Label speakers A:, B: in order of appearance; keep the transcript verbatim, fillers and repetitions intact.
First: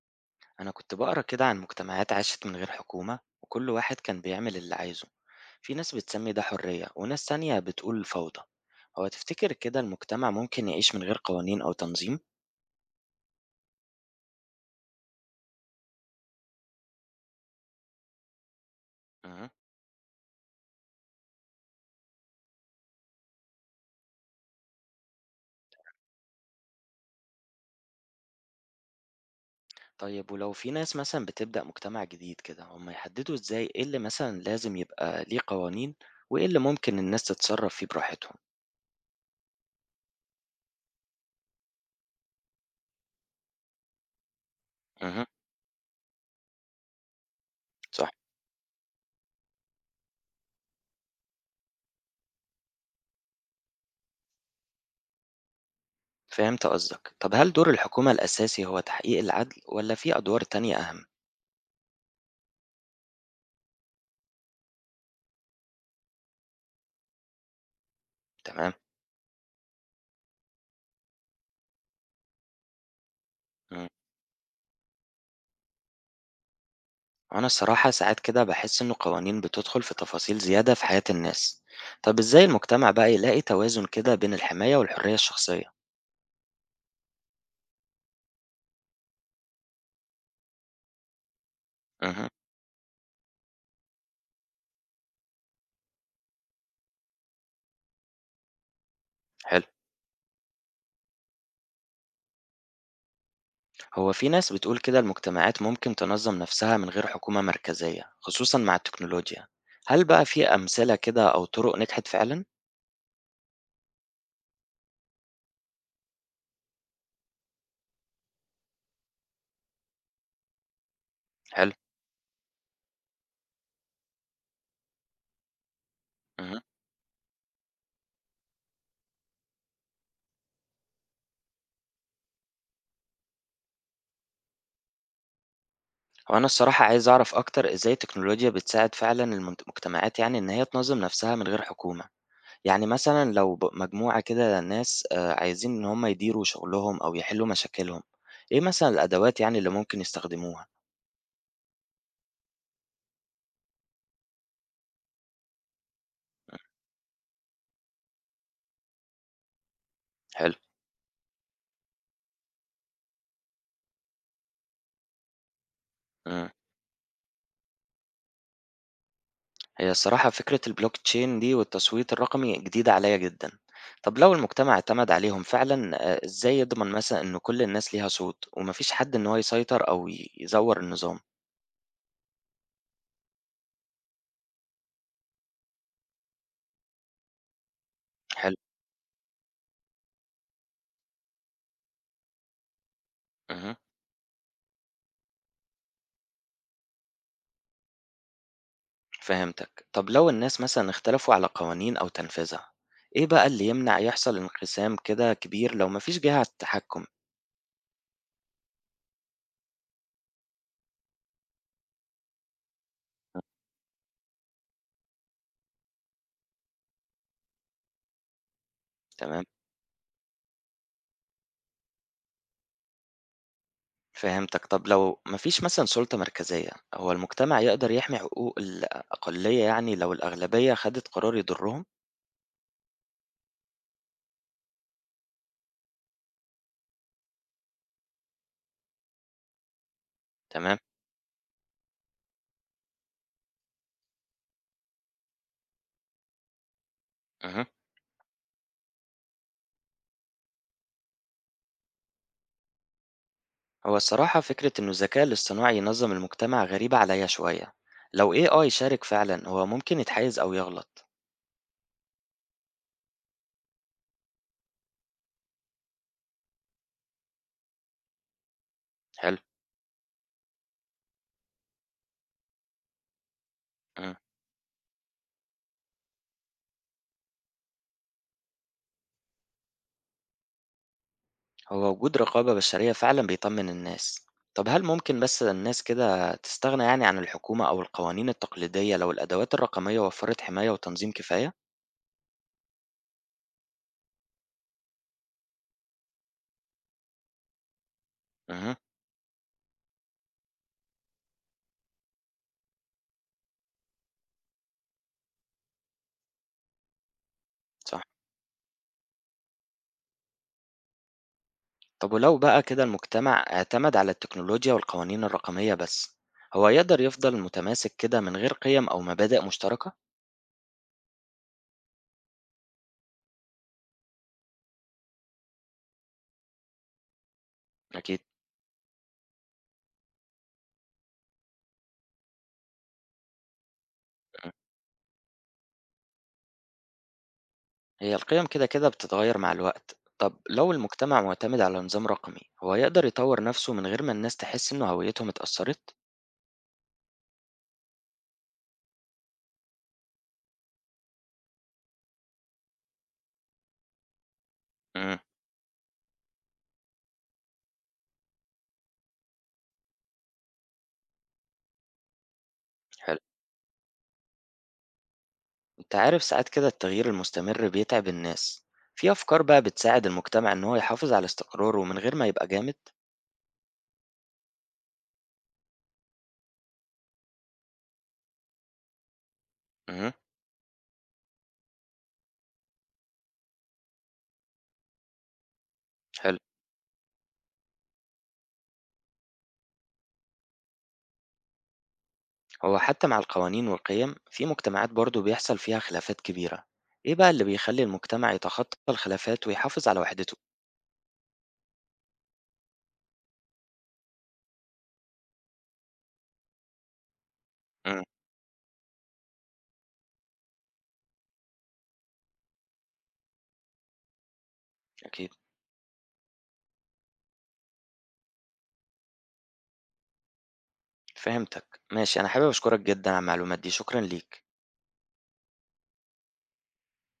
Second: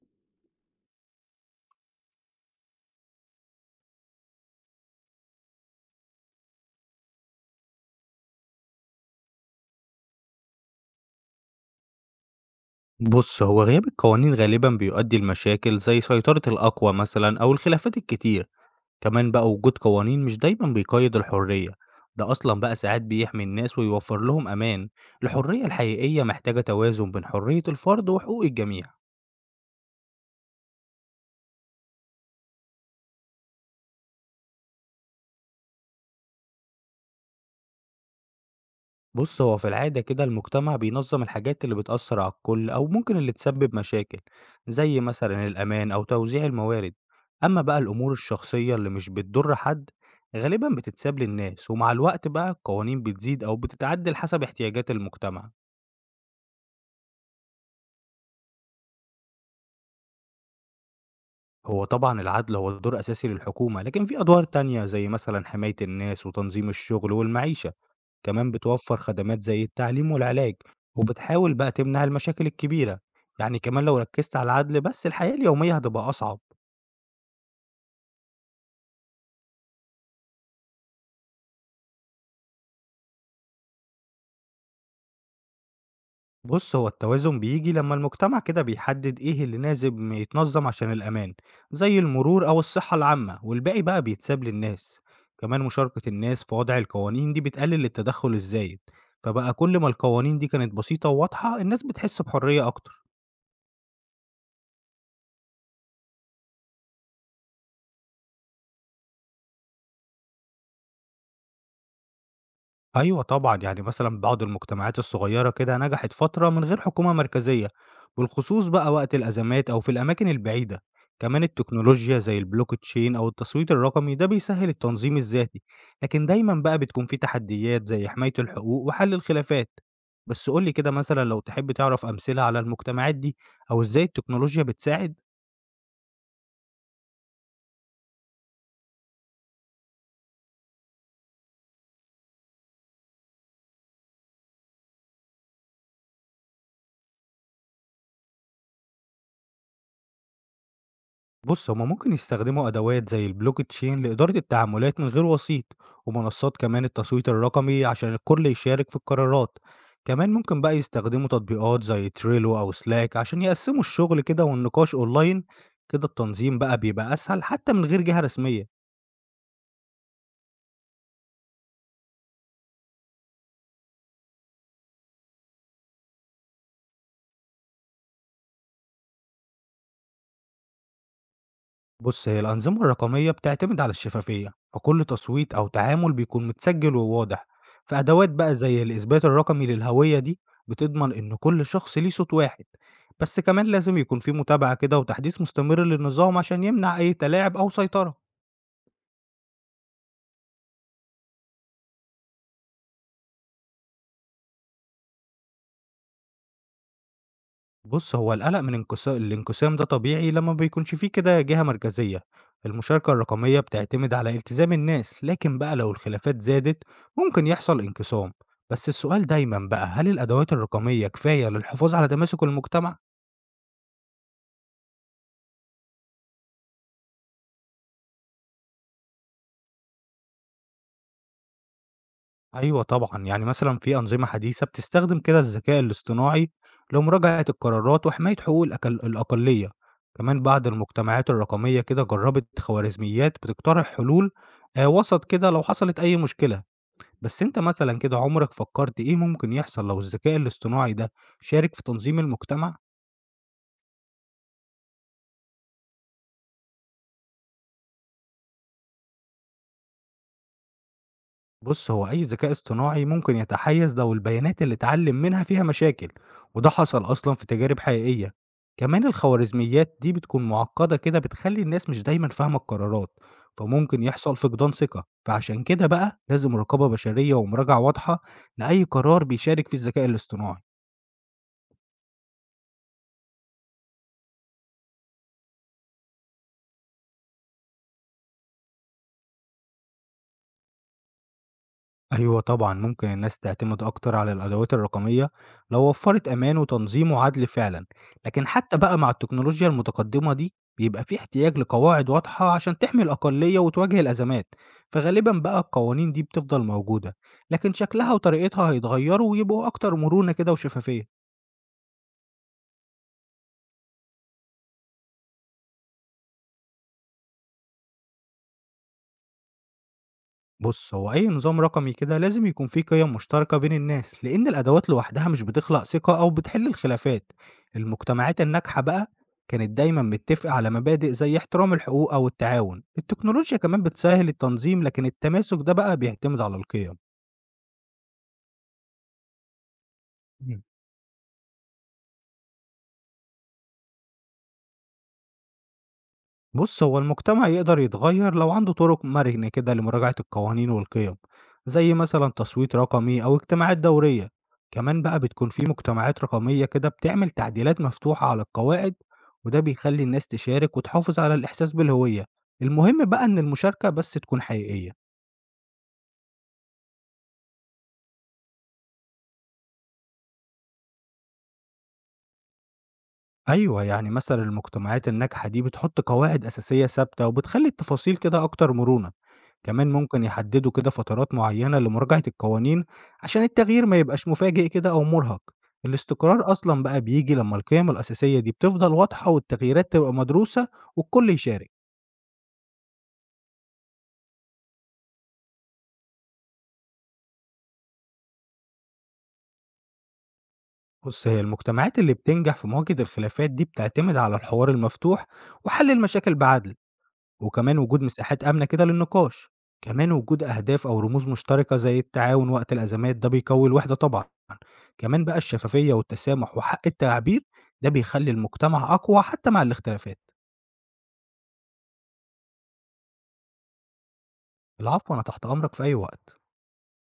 A: أنا كنت بقرأ كده عن مجتمعات عاشت من غير حكومة وكل واحد كان بيعمل اللي عايزه. في ناس بتسمي ده حرية وناس تانية بتقول فوضى. هو تفتكر كده المجتمع ممكن يعيش من غير قوانين أو تنظيم؟
B: بُص، هو غياب القوانين غالبًا بيؤدي لمشاكل زي سيطرة الأقوى مثلًا أو الخلافات الكتير، كمان
A: مه.
B: بقى وجود قوانين مش دايمًا بيقيد الحرية، ده أصلًا بقى ساعات بيحمي الناس ويوفر لهم أمان، الحرية الحقيقية محتاجة توازن بين حرية الفرد وحقوق الجميع.
A: طيب ولو في ناس مثلا بتبدأ مجتمع جديد كده هم يحددوا إزاي إيه اللي مثلا لازم يبقى ليه قوانين وإيه اللي ممكن الناس تتصرف فيه براحتهم؟
B: بُص، هو في العادة كده المجتمع بينظّم الحاجات اللي بتأثّر على الكل أو ممكن اللي تسبب مشاكل، زي
A: مه.
B: مثلًا الأمان أو توزيع الموارد، أمّا بقى
A: صح.
B: الأمور الشخصية اللي مش بتضر حد غالبًا بتتساب للناس، ومع الوقت بقى القوانين بتزيد أو بتتعدل حسب احتياجات المجتمع.
A: فهمت قصدك. طب هل دور الحكومة الأساسي هو تحقيق العدل ولا في أدوار تانية أهم؟
B: هو طبعًا العدل هو دور أساسي للحكومة، لكن في أدوار تانية زي مثلًا حماية الناس وتنظيم الشغل والمعيشة، كمان
A: تمام.
B: بتوفر خدمات زي التعليم والعلاج، وبتحاول بقى تمنع المشاكل الكبيرة، يعني كمان
A: مم.
B: لو ركزت على العدل بس الحياة اليومية هتبقى أصعب.
A: أنا الصراحة ساعات كده بحس إنه قوانين بتدخل في تفاصيل زيادة في حياة الناس، طب إزاي المجتمع بقى يلاقي توازن كده بين الحماية والحرية الشخصية؟
B: بُص، هو التوازن بييجي لمّا المجتمع كده بيحدد إيه اللي لازم يتنظم عشان الأمان، زي
A: اها.
B: المرور أو الصحة العامة، والباقي بقى بيتساب للناس. كمان مشاركة الناس في وضع القوانين دي بتقلل التدخل الزايد، فبقى
A: حلو،
B: كل ما القوانين دي كانت بسيطة وواضحة، الناس بتحس بحرية أكتر.
A: هو في ناس بتقول كده المجتمعات ممكن تنظم نفسها من غير حكومة مركزية، خصوصا مع التكنولوجيا، هل بقى في أمثلة كده أو طرق نجحت فعلا؟
B: أيوه طبعًا، يعني مثلًا بعض المجتمعات الصغيّرة كده نجحت فترة من غير حكومة مركزية، بالخصوص بقى وقت الأزمات أو في الأماكن البعيدة، كمان
A: حلو.
B: التكنولوجيا زي الblockchain أو التصويت الرقمي ده بيسهّل التنظيم الذاتي، لكن دايمًا
A: اها.
B: بقى بتكون في تحديات زي حماية الحقوق وحل الخلافات، بس قُل لي كده مثلًا لو تحب تعرف أمثلة على المجتمعات دي أو إزاي التكنولوجيا بتساعد؟
A: وأنا الصراحة عايز أعرف أكتر إزاي التكنولوجيا بتساعد فعلا المجتمعات يعني إن هي تنظم نفسها من غير حكومة. يعني مثلًا لو ب مجموعة كده ناس آآ عايزين إن هم يديروا شغلهم أو يحلّوا مشاكلهم، إيه مثلًا الأدوات يعني اللي ممكن يستخدموها؟
B: بُص، هُم ممكن يستخدموا أدوات زي الBlockchain لإدارة التعاملات من غير وسيط، ومنصات
A: إمم.
B: كمان التصويت الرقمي عشان الكل يشارك في القرارات، كمان
A: حلو.
B: ممكن بقى يستخدموا تطبيقات زي Trello أو Slack عشان يقسموا الشغل كده والنقاش أونلاين، كده
A: إمم.
B: التنظيم بقى بيبقى أسهل حتى من غير جهة رسمية.
A: هي الصراحة فكرة الBlockchain دي والتصويت الرقمي جديدة عليّا جدًا. طب لو المجتمع اعتمد عليهم فعلًا آآ إزاي يضمن مثلًا إن كل الناس ليها صوت وما فيش حد إن هو يسيطر أو ي يزوّر النظام؟
B: بُص، هي الأنظمة الرقمية بتعتمد على الشفافية، فكل تصويت أو تعامل بيكون متسجل وواضح، في أدوات بقى
A: حلو.
B: زي الإثبات الرقمي للهوية دي بتضمن إن كل شخص ليه صوت واحد، بس كمان
A: اهم.
B: لازم يكون في متابعة كده وتحديث مستمر للنظام عشان يمنع أي تلاعب أو سيطرة.
A: فهمتك. طب لو الناس مثلا اختلفوا على قوانين أو تنفيذها إيه بقى اللي يمنع يحصل انقسام كده كبير لو مفيش جهة على التحكم؟
B: بُص، هو القلق من انقسا الانقسام ده طبيعي لمّا ما بيكونش في كده جهة مركزية، المشاركة الرقمية بتعتمد على التزام الناس، لكن بقى لو الخلافات زادت ممكن يحصل انقسام، بس السؤال
A: تمام.
B: دايمًا بقى هل الأدوات الرقمية كفاية للحفاظ على تماسك المجتمع؟
A: فهمتك. طب لو مفيش مثلا سلطة مركزية هو المجتمع يقدر يحمي حقوق الأقلية يعني لو الأغلبية خدت قرار يضرهم؟
B: أيوه طبعًا، يعني مثلًا في أنظمة حديثة بتستخدم كده الذكاء الاصطناعي لمراجعة القرارات وحماية حقوق الأك الأقلية، كمان بعض
A: تمام.
B: المجتمعات الرقمية كده جربت خوارزميات بتقترح حلول آآ وسط كده لو حصلت أي مشكلة. بس أنت
A: مه.
B: مثلًا كده عمرك فكرت إيه ممكن يحصل لو الذكاء الاصطناعي ده شارك في تنظيم المجتمع؟
A: هو الصراحة فكرة إنه الذكاء الاصطناعي ينظم المجتمع غريبة عليا شوية. لو A I شارك فعلا هو ممكن يتحيز أو يغلط.
B: بُص، هو أي ذكاء اصطناعي ممكن يتحيز لو البيانات اللي اتعلم منها فيها مشاكل، وده حصل أصلًا في تجارب حقيقية. كمان
A: حلو.
B: الخوارزميات دي بتكون معقدة كده بتخلّي الناس مش دايمًا فاهمة القرارات، فممكن
A: مم.
B: يحصل فقدان ثقة. فعشان كده بقى لازم رقابة بشرية ومراجعة واضحة لأي قرار بيشارك فيه الذكاء الاصطناعي.
A: هو وجود رقابة بشرية فعلا بيطمن الناس. طب هل ممكن بس الناس كده تستغنى يعني عن الحكومة أو القوانين التقليدية لو الأدوات الرقمية وفرت حماية وتنظيم كفاية؟
B: أيوه طبعًا، ممكن الناس تعتمد أكتر على الأدوات الرقمية لو وفّرت أمان وتنظيم وعدل فعلًا، لكن
A: امم.
B: حتى بقى مع التكنولوجيا المتقدمة دي، بيبقى في احتياج لقواعد واضحة عشان تحمي الأقلية وتواجه الأزمات، فغالبًا بقى القوانين دي بتفضل موجودة، لكن
A: صح.
B: شكلها وطريقتها هيتغيروا ويبقوا أكتر مرونة كده وشفافية.
A: طب ولو بقى كده المجتمع اعتمد على التكنولوجيا والقوانين الرقمية بس هو يقدر يفضل متماسك كده من غير قيم أو مبادئ مشتركة؟
B: بص هو أي نظام رقمي كده لازم يكون فيه قيم مشتركة بين الناس لأن الأدوات لوحدها مش بتخلق ثقة أو بتحل الخلافات،
A: أكيد.
B: المجتمعات الناجحة بقى كانت دايما متفقة على مبادئ زي احترام الحقوق أو التعاون، التكنولوجيا كمان بتسهل
A: مم.
B: التنظيم لكن التماسك ده بقى بيعتمد على القيم.
A: هي القيم كده كده بتتغير مع الوقت. طب لو المجتمع معتمد على نظام رقمي هو يقدر يطور نفسه من غير ما الناس تحس إنه هويتهم اتأثرت؟
B: بص هو المجتمع يقدر يتغير لو عنده طرق مرنة كده لمراجعة القوانين والقيم، زي مثلا تصويت رقمي أو اجتماعات دورية، كمان
A: امم.
B: بقى بتكون في مجتمعات رقمية كده بتعمل تعديلات مفتوحة على القواعد، وده بيخلي الناس تشارك وتحافظ على الإحساس بالهوية، المهم
A: حلو.
B: بقى إن المشاركة بس تكون حقيقية.
A: أنت عارف ساعات كده التغيير المستمر بيتعب الناس. في أفكار بقى بتساعد المجتمع إن هو يحافظ على استقراره من غير ما يبقى جامد؟
B: أيوه، يعني مثلًا المجتمعات الناجحة دي بتحُط قواعد أساسية ثابتة وبتخلّي التفاصيل كده أكتر مرونة، كمان
A: امم.
B: ممكن يحدّدوا كده فترات معيّنة لمراجعة القوانين عشان التغيير ما يبقاش مفاجئ كده أو مُرهق،
A: حلو.
B: الاستقرار أصلًا بقى بييجي لمّا القيم الأساسية دي بتفضل واضحة والتغييرات تبقى مدروسة والكل يشارك،
A: هو حتى مع القوانين والقيم في مجتمعات برضو بيحصل فيها خلافات كبيرة. إيه بقى اللي بيخلي المجتمع يتخطى الخلافات ويحافظ على وحدته؟
B: بُص هي المجتمعات اللي بتنجح في مواجهة الخلافات دي بتعتمد على الحوار المفتوح وحَل المشاكل بعدل. وكمان وجود
A: امم.
B: مساحات آمنة كده للنقاش، كمان وجود أهداف أو رموز مشتركة زي التعاون وقت الأزمات ده بيقوي الوحدة طبعًا، كمان
A: أكيد.
B: بقى الشفافية والتسامح وحق التعبير ده بيخلي المجتمع أقوى حتى مع الاختلافات،
A: فهمتك. ماشي. أنا حابب أشكرك جدا على المعلومات دي. شكرا ليك.
B: العفو أنا تحت أمرك في أي وقت.